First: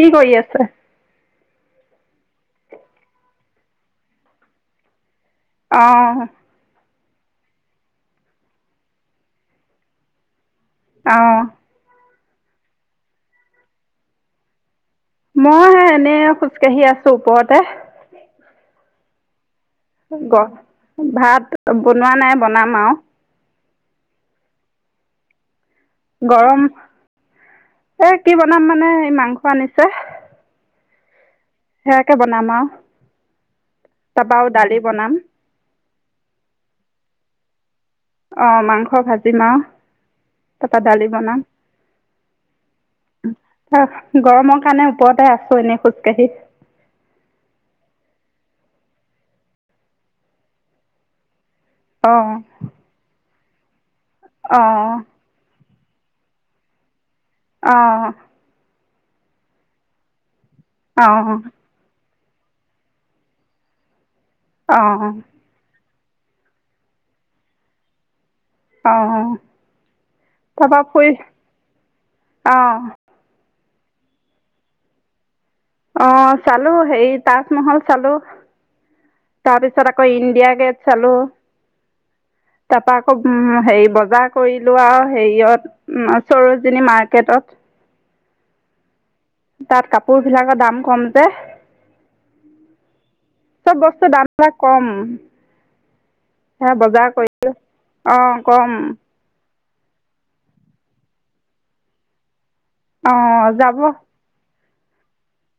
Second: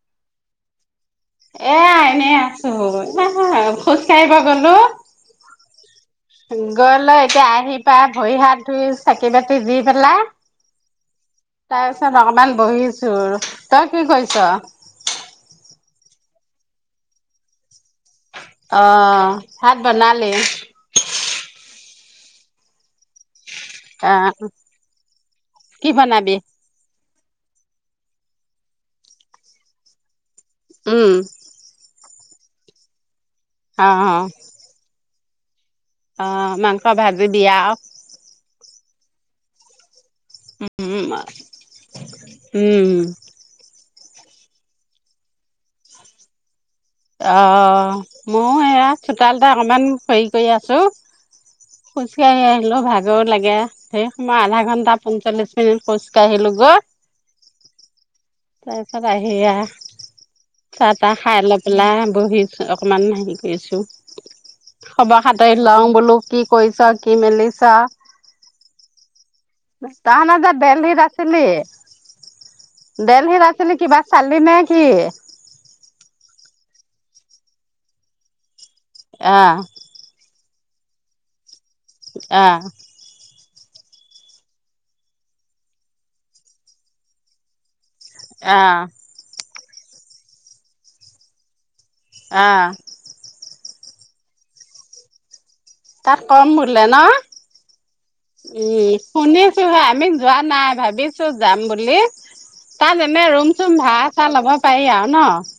কি কৰি আছে। এয়া এনেই আছো হা হা খোজ কাঢ়িব গলো। অ গৈ লৈ এতিয়া আহি পাই ভৰি হাত ধুই চাকি বাতি দি পেলাই। অ। তাৰ পিছত অকমান বহিছো তই কি কৰিছ মই সেই এনেই খোজ কাঢ়ি আছো ওপৰতে। অ। ভাত বনালি গ ভাত বনোৱা নাই বনাম আৰু। অ। কি বনাবি গৰম এই কি বনাম মানে এই মাংস আনিছে। উম। সেয়াকে বনাম আও অ তাৰপৰা আৰু দালি বনাম। অ মাংস ভাজিবি আও। অ মাংস ভাজিম আও। তাৰপৰা দালি উম বনাম উম উম অ গৰমৰ কাৰণে ওপৰতে আছো এনেই খোজকাঢ়ি। অ মইয়ো এয়া চোতালতে অকমান হেৰি কৰি আছো। অ', খোজকাাঢ়ি আহিলো ভাগৰ লাগে ধেৰ সময় আধা অ'। ঘন্টা পঞ্চল্লিছ মিনিট খোজ কাঢ়িলো গৈ। অ তাৰপিছত আহি এইয়া চাহ তাহ অ', খাই অলপ। পেলাই বহিছো অকমান হেৰি কৰিছো অ', খবৰ খা। খাতি লং বোলো কি কৰিছ কি মেলিছ অ অ। তই হেনো যে তাৰপা দিল্লীত ফুৰি আছিলি। অ'। দেল্লীত আছিলি কিবা চালি নে কি? অ' চালোঁ হেৰি তাজমল চালোঁ। আহ তাৰপিছত আকৌ ইণ্ডিয়া গেট চালোঁ। আ। তাপা আকৌ হেৰি বজাৰ কৰিলোঁ আও হেৰিয়ত। উম, চৰজজনী মাৰ্কেটত। অ'। তাত কাপোৰ বিলাকৰ দাম কম যে। আ'। চব বস্তুৰ দাম বিলাক কম। তাত কম সেয়া বোলে বজাৰ ন', কৰিলোঁ অঁ কম উম। শুনিছোঁহে আমি যোৱা নাই ভাবিছোঁ যাম বুলি, তাত এনে অঁ ৰুম চুম যাব ভা চা ল'ব পাৰি আৰু ন'।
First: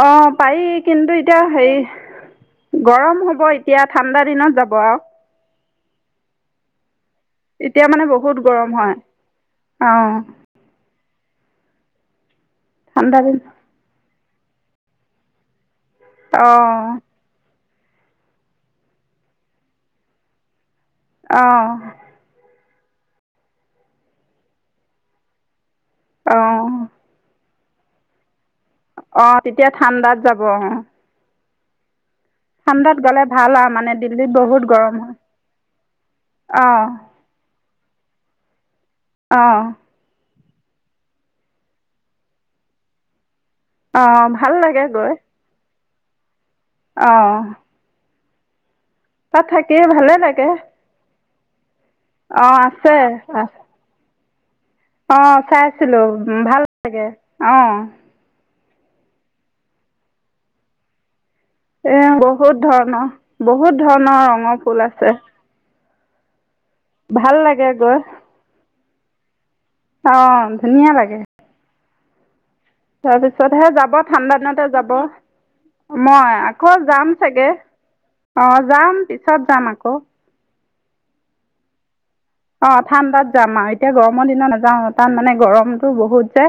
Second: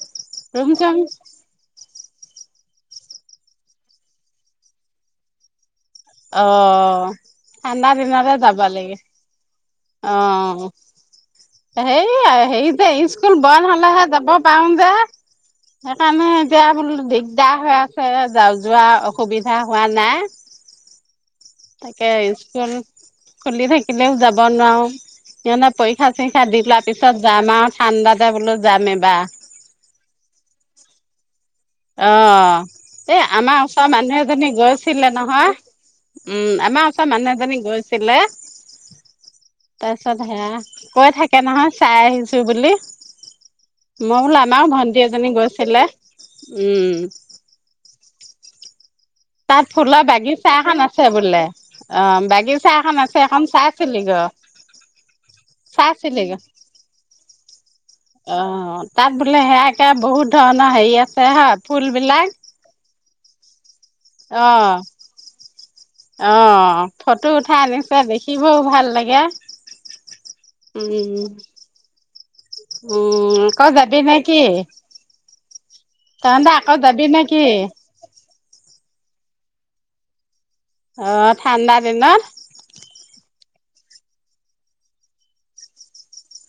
অ' পাৰি ৰুম চুম কিন্তু এতিয়া হেৰি, গৰম হ'ব এতিয়া ঠাণ্ডা দিনত যাব আও। অ'। এতিয়া ঠাণ্ডা মানে দিনতে বহুত যাবা গৰম হয় লাগে, অঁ অ'। হে হেৰি যে, ঠাণ্ডা স্কুল দিন বন হ'লেহে যাব পাৰো যে। সেইকাৰণে এতিয়া বোলো অঁ দিগদাৰ হৈ আছে যা যোৱা অসুবিধা হোৱা নাই। অ'। তাকে, স্কুল খুলি থাকিলেও যাব নোৱাৰোঁ। সিহঁতে পৰীক্ষা চৰীক্ষা দি লোৱা অঁ পিছত যাম আও, ঠাণ্ডাতে বোলো যাম এ অ' তেতিয়া ঠাণ্ডাত যাব অ'। অ' গ'লে এই ভাল আমাৰ আৰু ওচৰৰ মানে মানুহ দিল্লীত এজনী বহুত গৰম গৈছিলে হয় নহয়। উম, অঁ আমাৰ ওচৰৰ মানুহ এজনী গৈছিলে। অ'। তাৰপিছত সেয়া, কৈ থাকে নহয় চাই আহিছোঁ বুলি। মই অঁ বোলো ভাল আমাৰো লাগে ভন্টি গৈ এজনী গৈছিলে। অঁ তাত থাকি ফুলৰ ভালেই লাগে বাগিচা এখন আছে বোলে। অ' বাগিচা এখন আছে, সেইখন চাই চিলি গৈ। অ' চাইছিলোঁ, ভাল লাগে, অ'। অ' তাত বোলে সেয়াকে বহুত ধৰণৰ হেৰি আছে হয়, ফুল এই বিলাক। বহুত ধৰণৰ, বহুত ধৰণৰ অ ৰঙৰ ফুল আছে। অ' ফটো ভাল উঠাই লাগে গৈ আনিছে, দেখিবও ভাল লাগে। অ' ধুনীয়া লাগে। উম উম তাৰপিছতহে আকৌ যাব, যাবি ঠাণ্ডা নেকি দিনতে যাব। মই তহতে আকৌ যাবি যাম নেকি চাগে, অ' যাম পিছত যাম আকৌ। অ' ঠাণ্ডা দিনত। অ' ঠাণ্ডাত যাম আও, এতিয়া গৰমৰ দিনত নাযাওঁ তাত মানে গৰমতো বহুত যে।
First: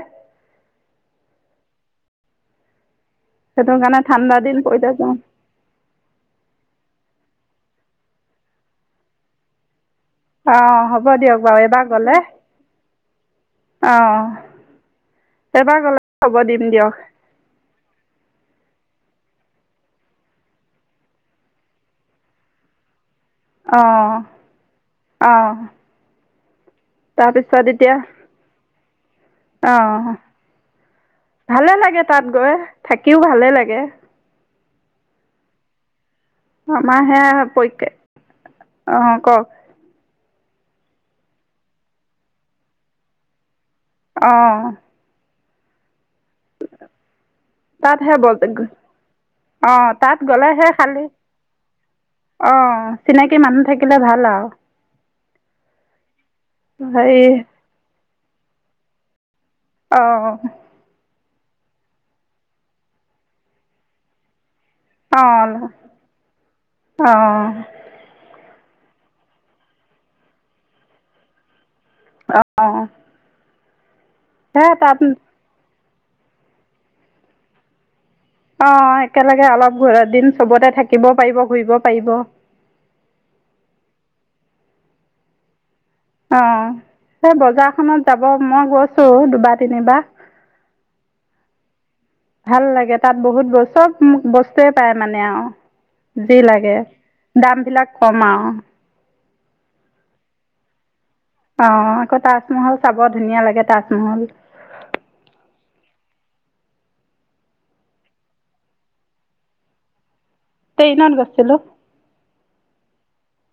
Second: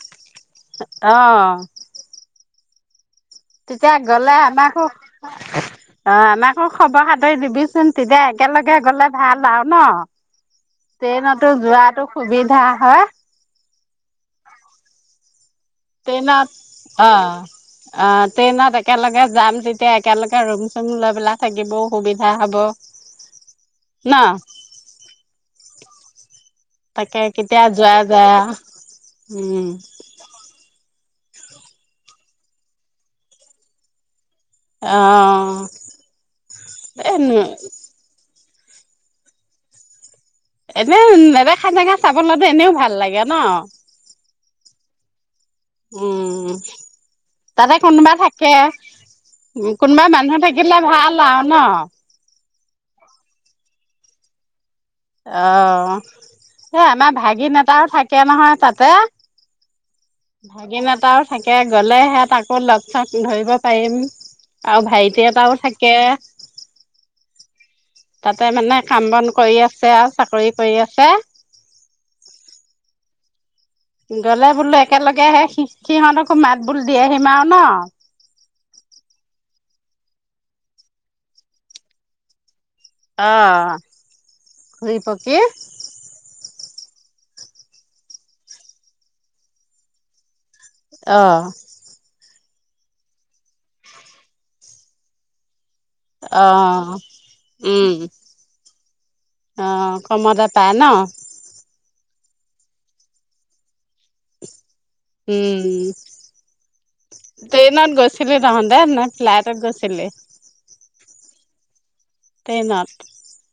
অ'। সেইটো তেতিয়া কাৰণে গ'লে ঠাণ্ডা দিন আমাকো পৰিলে যাম অ' আমাকো খবৰ খাতি দিবিচোন, তেতিয়া একেলগে গ'লে ভাল আৰু ন'। অ হ'ব দিয়ক ট্ৰেনতো বাৰু এবাৰ যোৱাতো গ'লে সুবিধা হয়। অ', এইবাৰ গ'লে ট্ৰেইনত খবৰ দিম দিয়ক। অ'। অ' ট্ৰেইনত একেলগে যাম তেতিয়া একেলগে ৰোম-চুম লৈ পেলাই থাকিবও সুবিধা হ'ব। ন অ', অ'। তাকে কেতিয়া তাৰপিছত যোৱা যায় আৰু উম এতিয়া অ। ভালেই লাগে তাত গৈ, থাকিও ভালেই লাগে। অ'। আমাৰ এ হেয়া পৰিকে অ' কওক। এনেই নেদেখা জেগা চাবলৈটো এনেও ভাল লাগে ন। অ',। উম, তাতে তাত কোনোবা সে ব থাকে? অ কোনোবা তাত মানুহ গ'লেহে থাকিলে খালি ভাল আও ন? অ', চিনাকি মানুহ থাকিলে ভাল আও। অ', সেই আমাৰ হেৰি ভাগিন এটাও থাকে নহয় তাতে। অ',। ভাগিন এটাও থাকে গ'লে হেয়াত তাকো লগ-চগ ধৰিব পাৰিম। আৰু ভাইটি এটাও অ অ থাকে। অঁ তাতে মানে কাম-বন কৰি আছে আও চাকৰি কৰি আছে। অ', অ। গ'লে বোলো একেলগে সেই সি সিহঁতকো মাত-বোল দি আহিম আও ন। অ', একেলগে অলপ ঘুৰ দিন চবতে থাকিবও পাৰিব ঘুৰিব পাৰিব। অ', ঘুৰি-পকি - অ', সেই বজাৰখনত যাব মই গৈছো দুবাৰ তিনিবা। অ',। ভাল লাগে তাত বহুত বস্তু, চব বস্তুয়ে পায় মানে আও। যি অ লাগে দাম বিলাক উম কম আও। অ', কমতে পায় ন? অ', আকৌ তাজমহল চাব ধুনীয়া লাগে তাজমহল। উম। ট্ৰেইনত গৈছিলি তহঁতে নে ফ্লাইটত গৈছিলি? ট্ৰেইনত গৈছিলোঁ। ট্ৰেইনত?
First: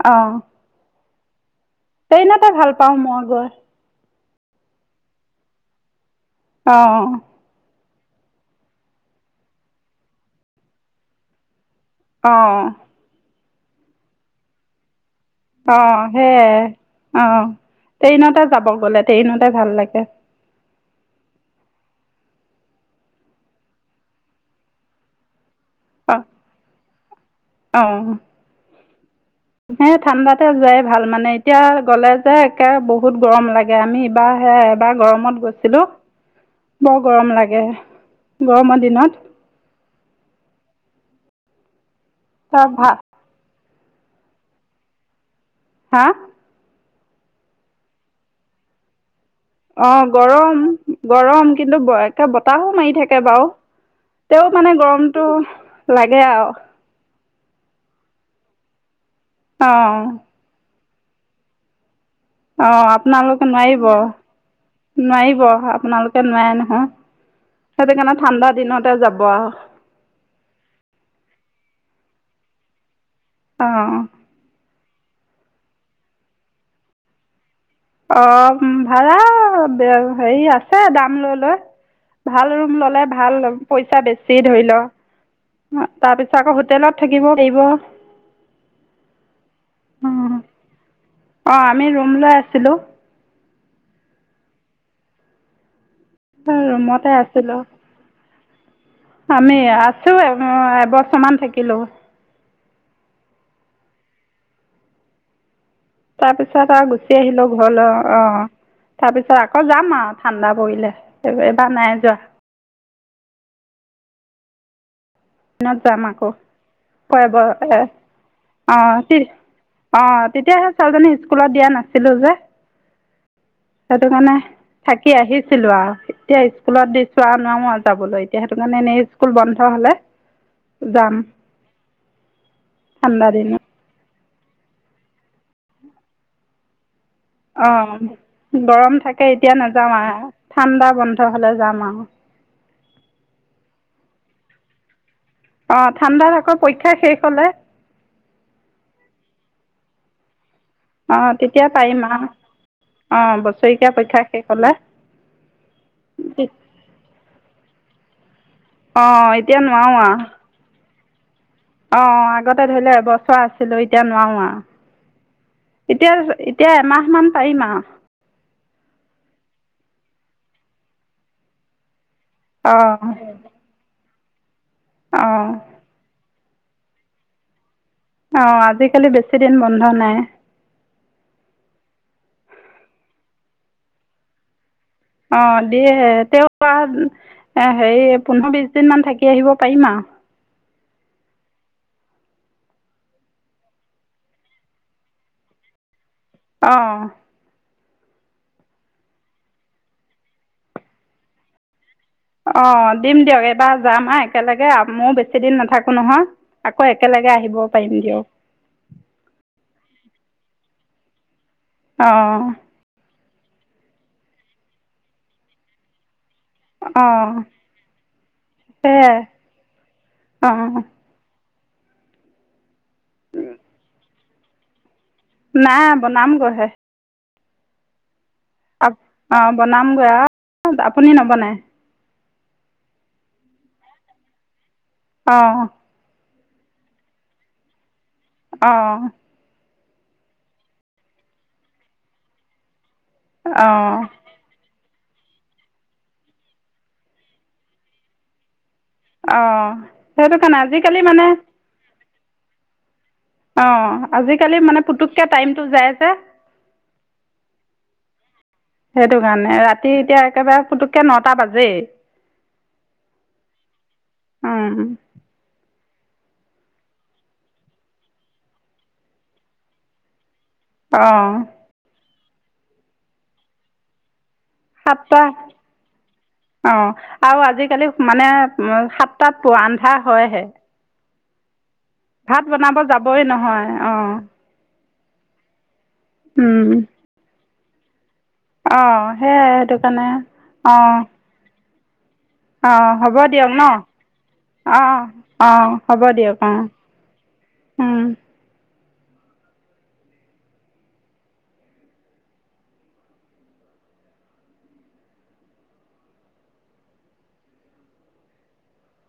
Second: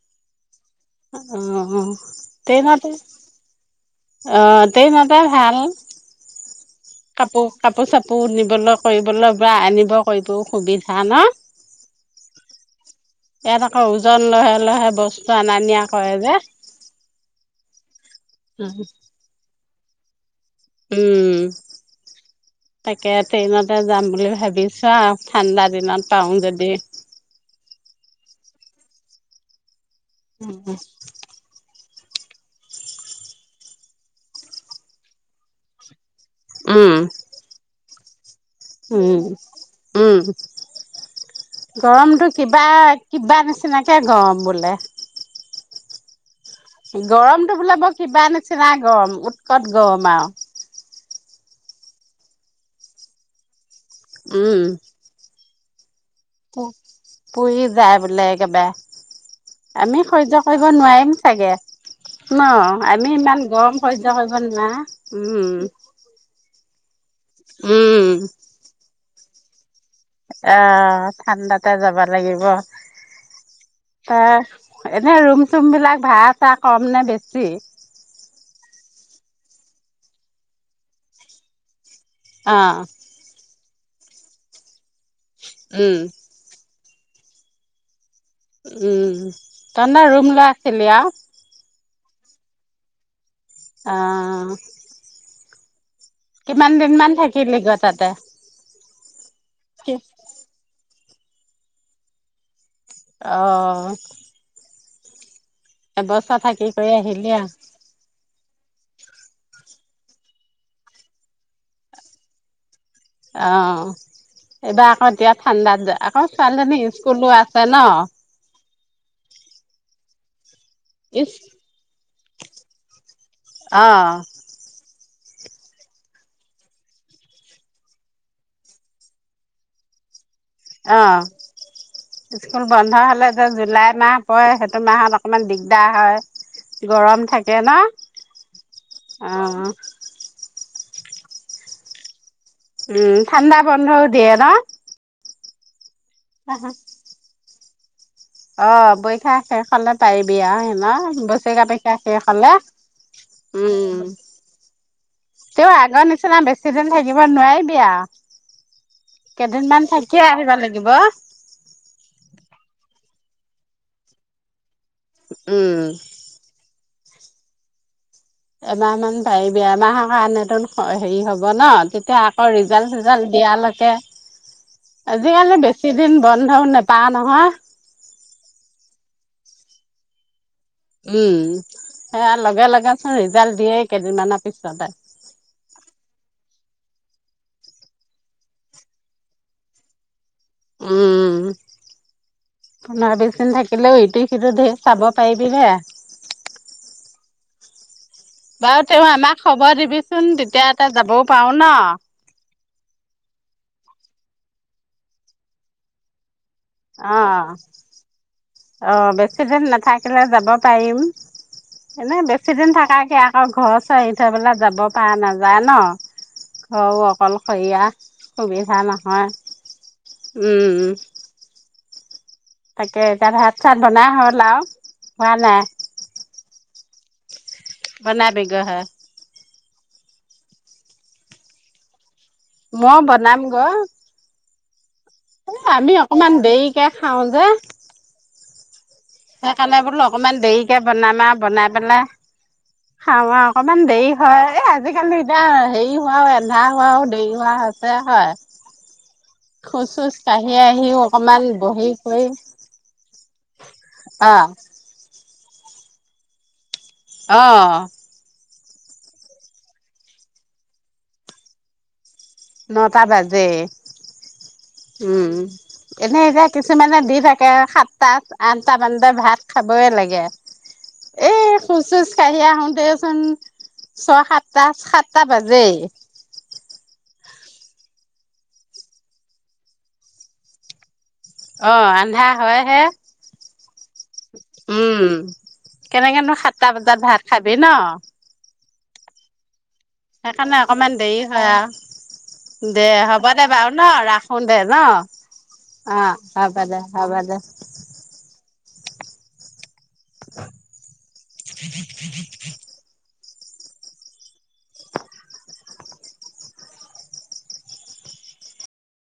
অ',। অ',। ট্ৰেইনতে ভাল পাওঁ মই গৈ। অ', ট্ৰেইনতে ভাল। অ',। কাপোৰ, কাপোৰ-চাপোৰ নিবলৈ কৰিবলৈ বা আনিব কৰিবোও সুবিধা ন? অ', অ। ইয়াত আকৌ ওজন লহে লহে বস অ' সেইয়াই, অ' ট্ৰেইনতে যাব গ'লে ট্ৰেইনতে ভাল লাগে। উম তাকে, ট্ৰেইনতে যাম বুলি ভাবিছো আও। ঠাণ্ডা দিনত অ পাওং যদি। অ। সেই ঠাণ্ডাতে যোৱাই ভাল মানে - এতিয়া গ'লে যে একে বহুত গৰম লাগে। আমি ইবাৰ হে এবাৰ গৰমত গৈছিলো - ব গৰম লাগে। গৰমৰ দিনত উম, উম। গৰমটো কিবা তাৰ ভা কিবা নিচিনাকে গৰম বোলে। হা। গৰমটো বোলা বৰ কিবা নিচিনা গৰম। উৎকট অ', আৰু। গৰম, গৰম কিন্তু একে বতাহো মাৰি থাকে বাৰু। তেও উম, মানে গৰমতটো লাগে আৰু। পুহি যায় বোলে অ একবাৰে আমি সহ্য [unintelligible] নোৱাৰিম চাগে ন অ আমি আপোনালোকে ইমান গৰম নোৱাৰিব সহ্্য কৰিব নোৱাৰা উম, ফেন নাই নহয়, সেইটো উম, কাৰণে ঠাণ্ডা দিনতে যাব আৰু অ', ঠাণ্ডাতে যাব লাগিব। অ', এনেই ৰুম চুমবিলাক ভাড়া চা কম নে বেছি? অ' ভাড়া হেৰি আছে দাম লৈ লৈ ভাল অ ৰুম ললে ভাল পইচা বেছি ধৰি ল উম তাৰপিছত আকৌ হোটেলত থাকিব [unintelligible] উম, [unintelligible] ৰুম লৈ আছিলি আৰু অ' আমি ৰুম লৈ আছিলোঁ। [unintelligible] কিমান দিন ৰুমতে মান থাকিলি আছিলোঁ গ তাতে? আমি আছোঁ এবছৰমান থাকিলোঁ। অ', তাৰ এবছৰ থাকি পিছত কৰি আৰু গুচি আহিলি আহিলো আৰু ঘৰলৈ অ তাৰ পিছত আকৌ যাম আৰু ঠাণ্ডা পৰিলে এবাৰ নাই যোৱা। অ' এইবাৰ আকৌ এতিয়া দিনত ঠাণ্ডাত যাম আকৌ ছোৱালীজনী স্কুলো আছে ন? অ' অ' তেতিয়াহে ছোৱালীজনী ইচ স্কুলত দিয়া নাছিলোঁ যে [unintelligible] অ সেইটো কাৰণে থাকি আহিছিলোঁ আৰু এতিয়া স্কুলত দিছোঁ নোৱাৰো আৰু যাবলৈ এতিয়া সেইটো কাৰণে এনেই স্কুল বন্ধ হ'লে [inaudible] অ' স্কুল বন্ধ হলে ঠাণ্ডা যে দিনত জুলাই মাহ [unintelligible] সেইটো মাহত অকনমান দিগদাৰ হয় গৰম থাকে। ন? অ' গৰম থাকে অ এতিয়া নাযাওঁ [unintelligible] ঠাণ্ডা বন্ধ হ'লে যাম আৰু। উম, ঠাণ্ডা বন্ধও দিয়ে ন? অ' ঠাণ্ডাত আকৌ পৰীক্ষা শেষ হ'লে অ' বৈশাখ শেষলে তাইৰ বিয়া হয় ন? অঁ বচৰে তেতিয়া কাপেকা পাৰিম আৰু শেষ হলে অঁ বছৰেকীয়া উম, পৰীক্ষা শেষ হ'লে তেওঁ আগৰ নিচিনা বেছি দিন থাকিব নোৱাৰিবি অঁ এতিয়া কেইদিনমান নোৱাৰোঁ থাকিয়ে আহিব লাগিব। অ' আগতে ধৰি লও এবছৰ আছিলো এতিয়া নোৱাৰো উম আৰু এতিয়া [unintelligible] এমাহমান পাৰিম আৰু এমাহ মান পাৰিবি এমাহৰ কাৰণত হেৰি হব ন তেতিয়া ৰিজালট অঁ চিজাল্ট দিয়ালৈকে অঁ আজিকালি সিদিন বন্ধও নেপা নহয়। অ', আজিকালি বেছিদিন বন্ধ নাই। উম সেয়া, লগে লগেচোন ৰিজাল্ট দিয়ে কেইদিনমানৰ পিছতে। অ' দিয়ে তেওঁ হেৰি পোন্ধৰ বিশ দিন মান থাকি আহিব পাৰিম আৰু। উম। পোন্ধৰ বিছ দিন থাকিলেও ইটো সিটো ধেৰ চাব পাৰিবি হে। অ' বাৰু তেওঁ আমাক খবৰ দিবিচোন তেতিয়া এটা যাবও পাৰো ন। অ' দিম দিয়ক এইবাৰ যাম আৰু একেলগে ময়ো বেছি দিন নাথাকো নহয়। আকৌ একেলগে আহিব অ' পাৰিম দিয়ক অ' বেছিদিন নাথাকিলে যাব পাৰিম। এনে অঁ বেছি দিন থাকাকে আকৌ ঘৰ চ এই থৈ পেলাই যাব পৰা নাযায় ন। ঘৰ অঁ অকল সৰীয়া সুবিধা সেয়াই নহয় উ, অঁ - উ তাকে এতিয়া ভাত চাত বনাই হ'ল আও। নাই বনাম গৈহে। বনাবি গৈহে। অ' বনামগৈ আও আপুনি নবনায়? ম বনাম গৈ। অ'। আমি অকমান দেৰিকে খাও যে। অ'। সেইকাৰণে বোলো অকনমান দেৰিকে বনাম আৰু বনাই পেলাই - খাৱা অকমান অঁ দেৰি হয় আজি। আজিকালি এতিয়া হেৰি হোৱাও এন্ধা হোৱাও দেৰি হোৱা আছে হয়। অঁ খোজ চোজ সেইটো কাঢ়ি কাৰণে আজিকালি আহিও মানে অকমান বহি কৰি - অ' আজিকালি মানে পুতুককে টাইমটো যায় যে - অ'। হেইটো কাৰণে ৰাতি এতিয়া একেবাৰে পুতুককে নটা বাজেই। নটা বাজেই অঁ উ। এনে এতিয়া কিছুমানে দি থাকে সাতটা আঠটা মানতে ভাত খাবয়ে লাগে। অ'। খোচ চোজ কাঢ়ি আহোটে চোন ছয়, সাতটা, সাতটা বাজেই। অ' আও আজিকালি মানে সাতটাত আন্ধা হয়হে। অ, আন্ধা ভাত বনাব হয়হে যাবই নহয় অ' উম কেনেকেনো সাতটা বজাত ভাত খাবি ন। অ' হেয়াইটো। হেকাৰণে অকমান দেৰি হয় আও। দে হ'ব দে বাৰু ন ৰাখো দে ন অঁ অঁ হ'ব অ দিয়ক হ'ব দে। হ'ব দে। অঁ [inaudible]